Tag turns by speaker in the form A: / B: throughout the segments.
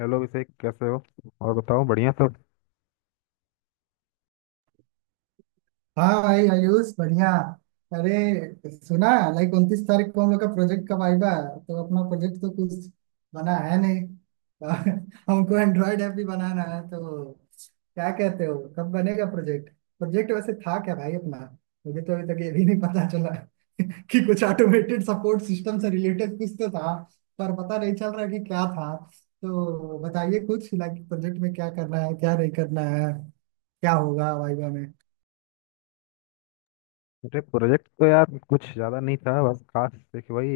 A: Hello Abhishek कैसे हो। और बताओ बढ़िया सब।
B: हाँ भाई आयुष बढ़िया। अरे सुना। लाइक 29 तारीख को हम लोग का प्रोजेक्ट का वाइवा है तो अपना प्रोजेक्ट तो कुछ बना है नहीं। हमको एंड्रॉयड ऐप भी बनाना है तो क्या कहते हो कब बनेगा प्रोजेक्ट। प्रोजेक्ट वैसे था क्या भाई अपना। मुझे तो अभी तक ये भी नहीं पता चला कि कुछ ऑटोमेटेड सपोर्ट सिस्टम से रिलेटेड कुछ तो था। पर पता नहीं चल रहा कि क्या था। तो बताइए कुछ लाइक प्रोजेक्ट में क्या करना है क्या नहीं करना है। क्या होगा वाइवा।
A: अरे प्रोजेक्ट तो यार कुछ ज़्यादा नहीं था, बस खास देखिए वही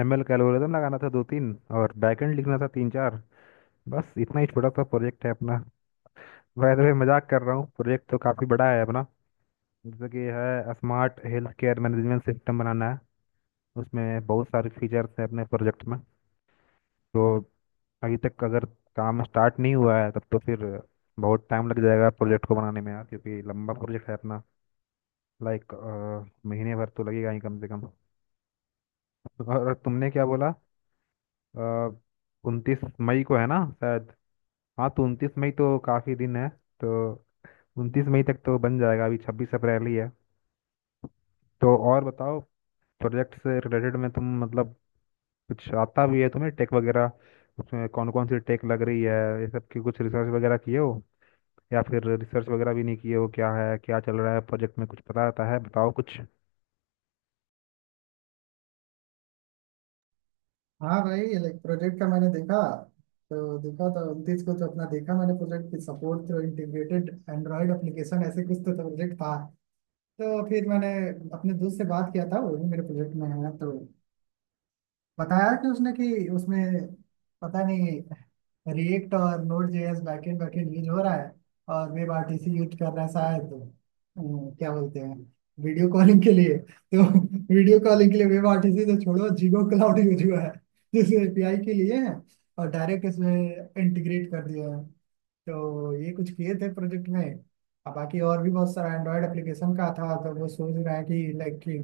A: एमएल का एल्गोरिदम लगाना था दो तीन। और बैकएंड लिखना था तीन चार। बस इतना ही छोटा सा प्रोजेक्ट है अपना। वैसे तो मैं मजाक कर रहा हूँ, प्रोजेक्ट तो काफ़ी बड़ा है अपना। जैसे कि है, smart health care management system बनाना है। उसमें बहुत सारे फीचर्स हैं अपने प्रोजेक्ट में। तो अभी तक अगर काम स्टार्ट नहीं हुआ है तब तो फिर बहुत टाइम लग जाएगा प्रोजेक्ट को बनाने में यार, क्योंकि लंबा प्रोजेक्ट है अपना। लाइक महीने भर तो लगेगा ही कम से कम। और तुमने क्या बोला, 29 मई को है ना शायद? हाँ, तो 29 मई तो काफ़ी दिन है। तो उनतीस मई तक तो बन जाएगा, अभी 26 अप्रैल ही है। तो और बताओ, प्रोजेक्ट से रिलेटेड में तुम मतलब कुछ आता भी है तुम्हें टेक वगैरह? उसमें कौन कौन सी टेक लग रही है, ये सब की कुछ रिसर्च वगैरह किए हो या फिर रिसर्च वगैरह भी नहीं किए हो? क्या है, क्या चल रहा है प्रोजेक्ट में, कुछ पता रहता है? बताओ कुछ।
B: हाँ भाई लाइक प्रोजेक्ट का मैंने देखा तो 29 को तो अपना देखा मैंने प्रोजेक्ट की support through integrated Android application ऐसे कुछ तो प्रोजेक्ट था। तो फिर मैंने अपने दोस्त से बात किया था वो भी मेरे प्रोजेक्ट में है तो बताया कि उसने कि उसमें पता नहीं रिएक्ट और Node JS backend backend use हो रहा है। और वेब आरटीसी यूज कर रहा है शायद। क्या बोलते हैं वीडियो कॉलिंग के लिए तो वीडियो कॉलिंग के लिए वेब आरटीसी तो छोड़ो जीगो क्लाउड यूज हुआ है जिसे एपीआई के लिए है और डायरेक्ट इसमें इंटीग्रेट कर दिया है। तो ये कुछ किए थे प्रोजेक्ट में। अब बाकी और भी बहुत सारा एंड्रॉयड एप्लीकेशन का था तो वो सोच रहे हैं कि लाइक कि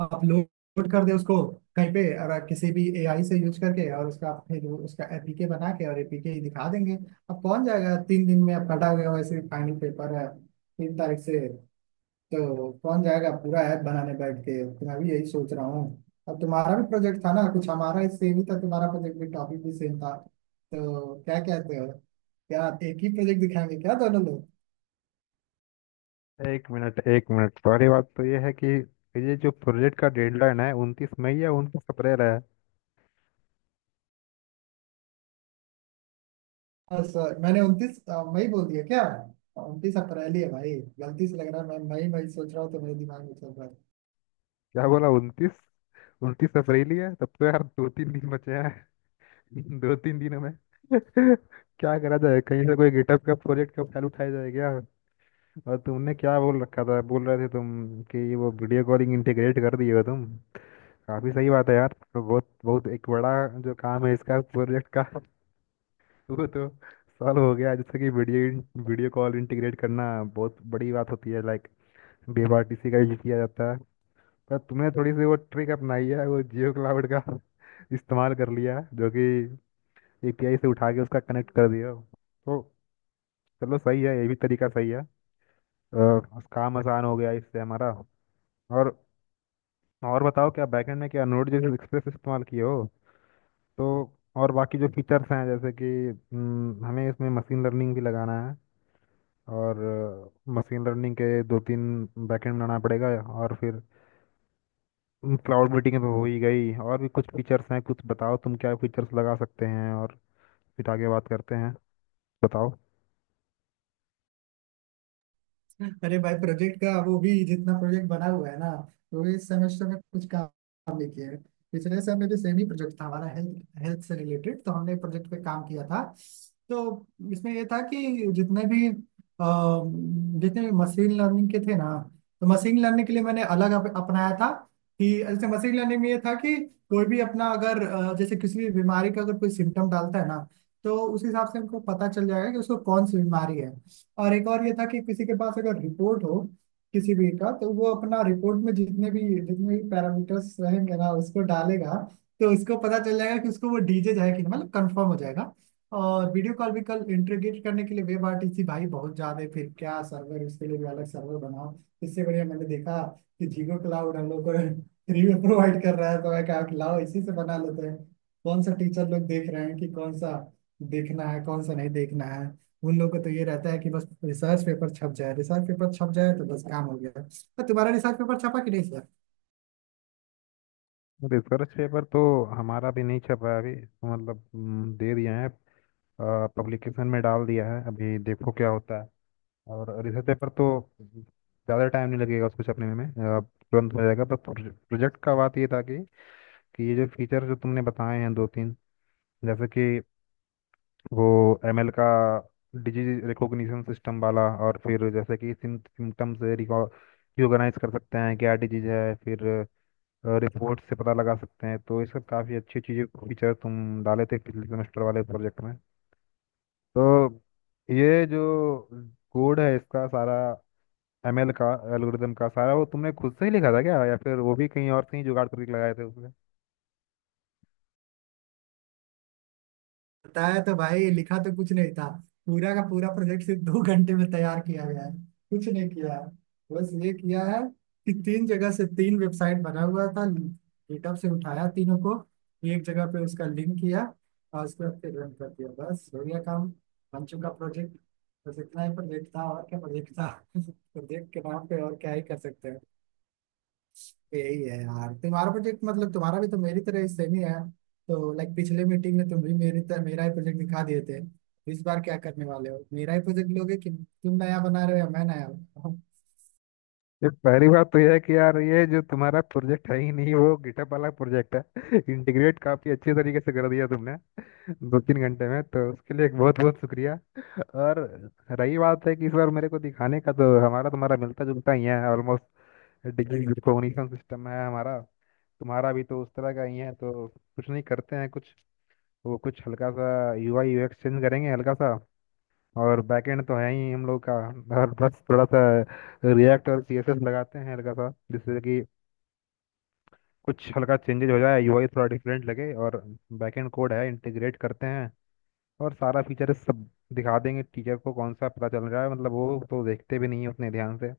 B: अपलोड कर दे उसको कहीं पे और किसी भी एआई से यूज करके और उसका फिर उसका एपीके बना के और एपीके ही दिखा देंगे। अब कौन जाएगा 3 दिन में अब कटा हुआ वैसे फाइनल पेपर है 3 तारीख से। तो कौन जाएगा पूरा ऐप बनाने बैठ के। तो मैं भी यही सोच रहा हूँ। अब तुम्हारा भी प्रोजेक्ट था ना कुछ हमारा सेम ही था तुम्हारा प्रोजेक्ट भी टॉपिक भी सेम था तो क्या कहते हो क्या एक ही प्रोजेक्ट दिखाएंगे क्या दोनों लोग।
A: एक मिनट एक मिनट, सारी बात तो ये है कि ये जो प्रोजेक्ट का डेडलाइन है, 29 मई या 29 अप्रैल है?
B: हाँ सर मैंने 29 मई बोल दिया क्या। 29 अप्रैल ही है भाई। गलती से लग रहा है मैं मई मई सोच रहा हूँ तो मेरे दिमाग में चल रहा है।
A: क्या बोला, उनतीस? 29 अप्रैल ही है, तब तो यार 2 3 दिन बचे हैं। 2 3 दिनों में क्या करा जाए, कहीं से कोई गिटहब का प्रोजेक्ट का फाइल उठाया जाए क्या? और तुमने क्या बोल रखा था, बोल रहे थे तुम कि वो वीडियो कॉलिंग इंटीग्रेट कर दिए हो तुम। काफी सही बात है यार। तो बहुत बहुत एक बड़ा जो काम है इसका प्रोजेक्ट का, वो तो सॉल्व हो गया। जैसे कि वीडियो वीडियो कॉल इंटीग्रेट करना बहुत बड़ी बात होती है, लाइक बीआरटीसी का यूज किया जाता है। पर तुमने थोड़ी सी वो ट्रिक अपनाई है, वो जियो क्लाउड का इस्तेमाल कर लिया है, जो कि एपीआई से उठा के उसका कनेक्ट कर दिया। तो चलो, सही है, ये भी तरीका सही है। अ, काम आसान हो गया इससे हमारा। और और बताओ, क्या बैकएंड में क्या नोड जैसे एक्सप्रेस इस्तेमाल किए हो? तो और बाकी जो फीचर्स हैं, जैसे कि हमें इसमें मशीन लर्निंग भी लगाना है। और मशीन लर्निंग के दो तीन बैकएंड बनाना पड़ेगा। और फिर क्लाउड मीटिंग तो हो ही गई, और भी कुछ फीचर्स हैं, कुछ बताओ तुम क्या फीचर्स लगा सकते हैं, और फिर आगे बात करते हैं। बताओ।
B: अरे भाई प्रोजेक्ट का वो भी जितना प्रोजेक्ट बना हुआ है ना वो इस सेमेस्टर में कुछ काम नहीं किया है। पिछले समय में भी सेम ही प्रोजेक्ट था हमारा हेल्थ हेल्थ से रिलेटेड तो हमने प्रोजेक्ट पे काम किया था। तो इसमें ये था कि जितने भी जितने भी मशीन लर्निंग के थे ना तो मशीन लर्निंग के लिए मैंने अलग अपनाया था कि जैसे मशीन लर्निंग में ये था कि कोई भी अपना अगर जैसे किसी भी बीमारी का अगर कोई सिम्टम डालता है ना तो उस हिसाब से हमको पता चल जाएगा कि उसको कौन सी बीमारी है। और एक और ये था कि किसी के पास अगर रिपोर्ट हो किसी भी का तो वो अपना रिपोर्ट में जितने भी पैरामीटर्स रहेंगे ना उसको डालेगा। तो उसको पता चल जाएगा कि उसको वो डीजे है कि नहीं, मतलब कंफर्म हो जाएगा। और वीडियो कॉल भी कल इंटीग्रेट करने के लिए वेब आरटीसी भाई बहुत ज्यादा है फिर क्या सर्वर उसके लिए भी अलग सर्वर बनाओ। इससे बढ़िया मैंने देखा कि जीगो क्लाउड हम लोग को फ्री में प्रोवाइड कर रहा है तो मैं कहा कि लाओ इसी से बना लेते हैं। कौन सा टीचर लोग देख रहे हैं कि कौन सा देखना है कौन सा नहीं देखना है। उन लोगों को तो ये रहता है कि बस रिसर्च पेपर छप जाए रिसर्च पेपर छप जाए तो बस काम हो गया। और तुम्हारा रिसर्च पेपर छपा कि नहीं सर।
A: रिसर्च पेपर तो हमारा भी नहीं छप रहा है अभी, तो मतलब दे दिया है, पब्लिकेशन में डाल दिया है, अभी देखो क्या होता है। और रिसर्च पेपर तो ज़्यादा टाइम नहीं लगेगा उसको छपने में, तुरंत हो जाएगा। पर प्रोजेक्ट का बात ये था कि ये जो फीचर जो तुमने बताए हैं दो तीन, जैसे कि वो एमएल का डिजीज रिकॉग्निशन सिस्टम वाला, और फिर जैसे कि सिम्टम्स रिकॉग्नाइज कर सकते हैं क्या डिजीज है, फिर रिपोर्ट से पता लगा सकते हैं, तो ये सब काफ़ी अच्छी चीज़ें फीचर तुम डाले थे पिछले सेमेस्टर वाले प्रोजेक्ट में। तो ये जो कोड है इसका सारा, एमएल का एल्गोरिदम का सारा, वो तुमने खुद से ही लिखा था क्या या फिर वो भी कहीं और से ही जुगाड़ करके लगाए थे?
B: बताया तो भाई लिखा तो कुछ नहीं था। पूरा का पूरा प्रोजेक्ट सिर्फ 2 घंटे में तैयार किया गया है। कुछ नहीं किया है। बस ये किया है कि तीन जगह से तीन वेबसाइट बना हुआ था गिटहब से उठाया तीनों को एक जगह पे उसका लिंक किया और उसके बाद फिर रन कर दिया बस हो गया काम। बन चुका प्रोजेक्ट। बस इतना ही प्रोजेक्ट था और क्या प्रोजेक्ट था प्रोजेक्ट के नाम पे और क्या ही कर सकते हैं। यही है यार तुम्हारा प्रोजेक्ट मतलब तुम्हारा भी तो मेरी तरह सेम ही है। तो लाइक पिछले मीटिंग में तुम भी मेरी तरह मेरा ही प्रोजेक्ट दिखा दिए थे। इस बार क्या करने वाले हो मेरा ही प्रोजेक्ट लोगे कि तुम नया बना रहे हो या मैं नया बना रहा हूँ।
A: ये पहली बात तो यह है कि यार ये जो तुम्हारा प्रोजेक्ट है ही नहीं, वो गिटअप वाला प्रोजेक्ट है। इंटीग्रेट काफी अच्छे तरीके से कर दिया तुमने 2 3 घंटे में, तो उसके लिए बहुत बहुत शुक्रिया। और रही बात है कि इस बार मेरे को दिखाने का, तो हमारा तुम्हारा मिलता जुलता ही है ऑलमोस्ट। डिग्री रिकॉग्निशन सिस्टम है हमारा, तुम्हारा भी तो उस तरह का ही है। तो कुछ नहीं करते हैं, कुछ वो कुछ हल्का सा यूआई यूएक्स चेंज करेंगे हल्का सा। और बैकएंड तो है ही हम लोग का। और बस थोड़ा सा रिएक्ट और सीएसएस लगाते हैं हल्का सा, जिससे कि कुछ हल्का चेंजेज हो जाए, यूआई थोड़ा डिफरेंट लगे। और बैकएंड कोड है इंटीग्रेट करते हैं। और सारा फीचर सब दिखा देंगे टीचर को, कौन सा पता चल रहा है, मतलब वो तो देखते भी नहीं है उतने ध्यान से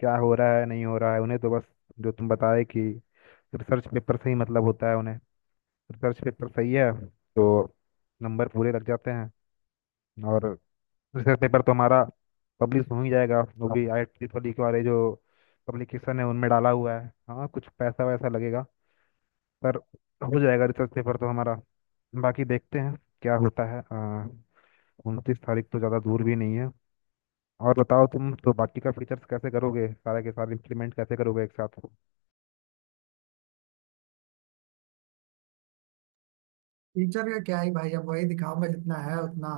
A: क्या हो रहा है नहीं हो रहा है। उन्हें तो बस जो तुम बताए कि रिसर्च पेपर से ही मतलब होता है उन्हें, रिसर्च पेपर सही है तो नंबर पूरे लग जाते हैं। और रिसर्च पेपर तो हमारा पब्लिश हो ही जाएगा, वो भी आई ट्रिपल ई के वाले जो पब्लिकेशन है उनमें डाला हुआ है। हाँ, कुछ पैसा वैसा लगेगा, पर हो जाएगा रिसर्च पेपर तो हमारा। बाकी देखते हैं क्या होता है। 29 तारीख तो ज़्यादा दूर भी नहीं है। और बताओ तुम तो बाकी का फीचर्स कैसे करोगे, सारे के सारे इम्प्लीमेंट कैसे करोगे एक साथ?
B: टीचर का क्या ही भाई अब वही दिखाऊंगा जितना है उतना।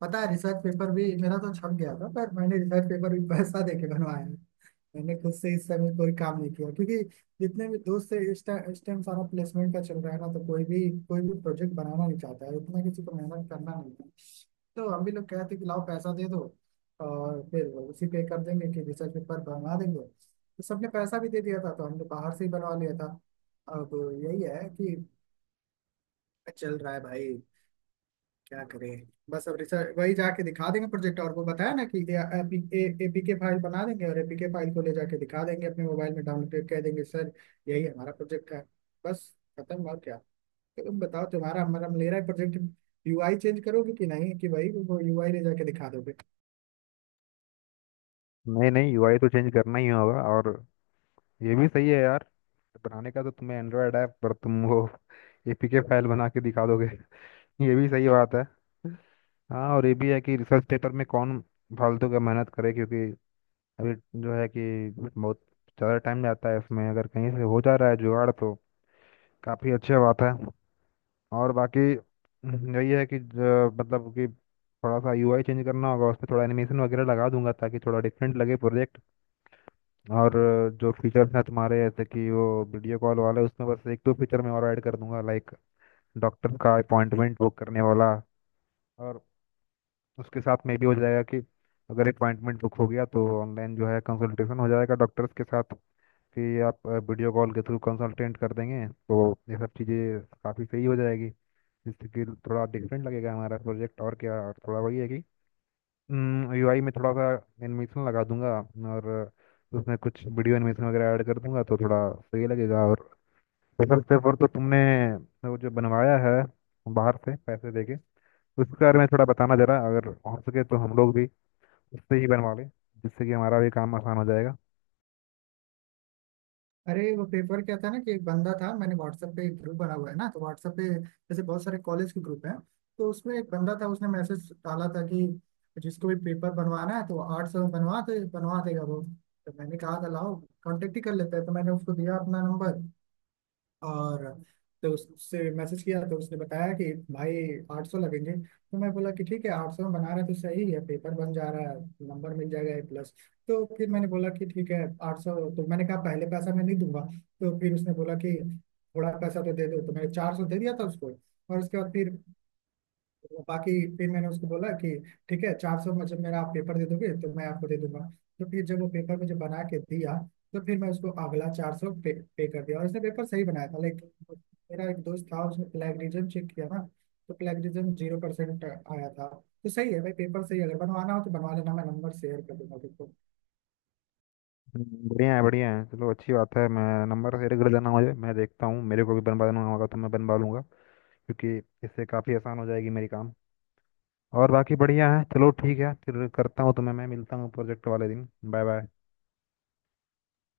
B: पता है रिसर्च पेपर भी मेरा तो छप गया था पर मैंने रिसर्च पेपर भी पैसा दे के बनवाया है। मैंने खुद से इस समय कोई काम नहीं किया क्योंकि जितने भी दोस्त से इस टाइम सारा प्लेसमेंट का चल रहा है ना तो कोई भी प्रोजेक्ट बनाना नहीं चाहता है उतना किसी को मेहनत करना नहीं। तो हम भी लोग कहते थे कि लाओ पैसा दे दो और फिर उसी पे कर देंगे कि रिसर्च पेपर बनवा देंगे तो सबने पैसा भी दे दिया था तो हमने बाहर से ही बनवा लिया था। अब यही है कि चल रहा है भाई। क्या करें बस अब रिसर्च वही जाके दिखा देंगे प्रोजेक्ट और वो बताया ना कि एपीके फाइल बना देंगे और एपीके फाइल को ले जाके दिखा देंगे अपने मोबाइल में डाउनलोड कह देंगे सर। यही हमारा प्रोजेक्ट है। बस खत्म और क्या। तो तुम बताओ तुम्हारा हमारा मेरा प्रोजेक्ट यूआई चेंज करोगे कि नहीं कि भाई वो यूआई ले जाके दिखा दोगे।
A: नहीं नहीं, यूआई तो चेंज करना ही होगा। और ये भी सही है यार, बनाने का तो तुम्हें एंड्रॉयड ऐप, पर तुम वो एपीके फाइल बना के दिखा दोगे। ये भी सही बात है। हाँ, और ये भी है कि रिसर्च पेपर में कौन फालतू का मेहनत करे, क्योंकि अभी जो है कि बहुत ज़्यादा टाइम जाता है इसमें। अगर कहीं से हो जा रहा है जुगाड़, तो काफ़ी अच्छी बात है। और बाकी यही है कि मतलब कि थोड़ा सा यूआई चेंज करना होगा, उस पर थोड़ा एनिमेशन वगैरह लगा दूंगा ताकि थोड़ा डिफरेंट लगे प्रोजेक्ट। और जो फीचर्स हैं तुम्हारे, जैसे कि वो वीडियो कॉल वाला, उसमें बस एक दो फीचर मैं और ऐड कर दूंगा, लाइक डॉक्टर का अपॉइंटमेंट बुक करने वाला। और उसके साथ में भी हो जाएगा कि अगर अपॉइंटमेंट बुक हो गया तो ऑनलाइन जो है कंसल्टेशन हो जाएगा डॉक्टर्स के साथ, कि आप वीडियो कॉल के थ्रू कंसल्टेंट कर देंगे। तो ये सब चीज़ें काफ़ी सही हो जाएगी, जिससे कि थोड़ा डिफरेंट लगेगा हमारा प्रोजेक्ट। और क्या, और थोड़ा वही है कि यूआई में थोड़ा सा एनिमेशन लगा दूंगा, और उसमें कुछ वीडियो एनिमेशन वगैरह ऐड कर दूंगा तो थोड़ा सही लगेगा। और स्पेशल पेपर तो तुमने वो जो बनवाया है बाहर से पैसे देके, उसके बारे में थोड़ा बताना जरा, अगर हो सके तो हम लोग भी उससे ही बनवा लें, जिससे कि हमारा भी काम आसान हो जाएगा।
B: अरे वो पेपर क्या था ना कि एक बंदा था मैंने व्हाट्सएप पे एक ग्रुप बना हुआ है ना तो व्हाट्सएप पे जैसे बहुत सारे कॉलेज के ग्रुप हैं। तो उसमें एक बंदा था उसने मैसेज डाला था कि जिसको भी पेपर बनवाना है तो 800 में बनवा दे बनवा देगा वो। तो मैंने कहा था लाओ कॉन्टेक्ट ही कर लेते हैं तो मैंने उसको दिया अपना नंबर। और तो उससे मैसेज किया तो उसने बताया कि भाई 800 लगेंगे। तो मैं बोला कि ठीक है 800 में बना रहा है तो सही है पेपर बन जा रहा है नंबर मिल जाएगा A+। तो फिर मैंने बोला कि ठीक है आठ सौ तो मैंने कहा पहले पैसा मैं नहीं दूंगा। तो फिर उसने बोला कि थोड़ा पैसा तो दे दो तो मैंने 400 दे दिया था उसको। और उसके बाद फिर तो बाकी फिर मैंने उसको बोला कि ठीक है 400 में जब मेरा आप पेपर दे दोगे तो मैं आपको दे दूंगा। तो फिर जब वो पेपर मुझे बना के दिया तो फिर मैं उसको अगला 400 पे कर दिया और उसने पेपर सही बनाया था लेकिन मेरा एक दोस्त था उसने प्लेगरिज्म चेक किया ना। तो प्लेगरिज्म 0% आया था। तो सही है भाई पेपर सही है, अगर बनवाना हो तो बनवा लेना मैं नंबर शेयर कर दूंगा तुमको।
A: बढ़िया है बढ़िया है, चलो अच्छी बात है। मैं नंबर तेरे घर जाना मुझे, मैं देखता हूँ, मेरे को भी बनवाना होगा तो मैं बनवा लूँगा, क्योंकि इससे काफ़ी आसान हो जाएगी मेरी काम। और बाकी बढ़िया है, चलो ठीक है, फिर करता हूँ तुम्हें, मैं मिलता हूँ प्रोजेक्ट वाले दिन। Bye bye.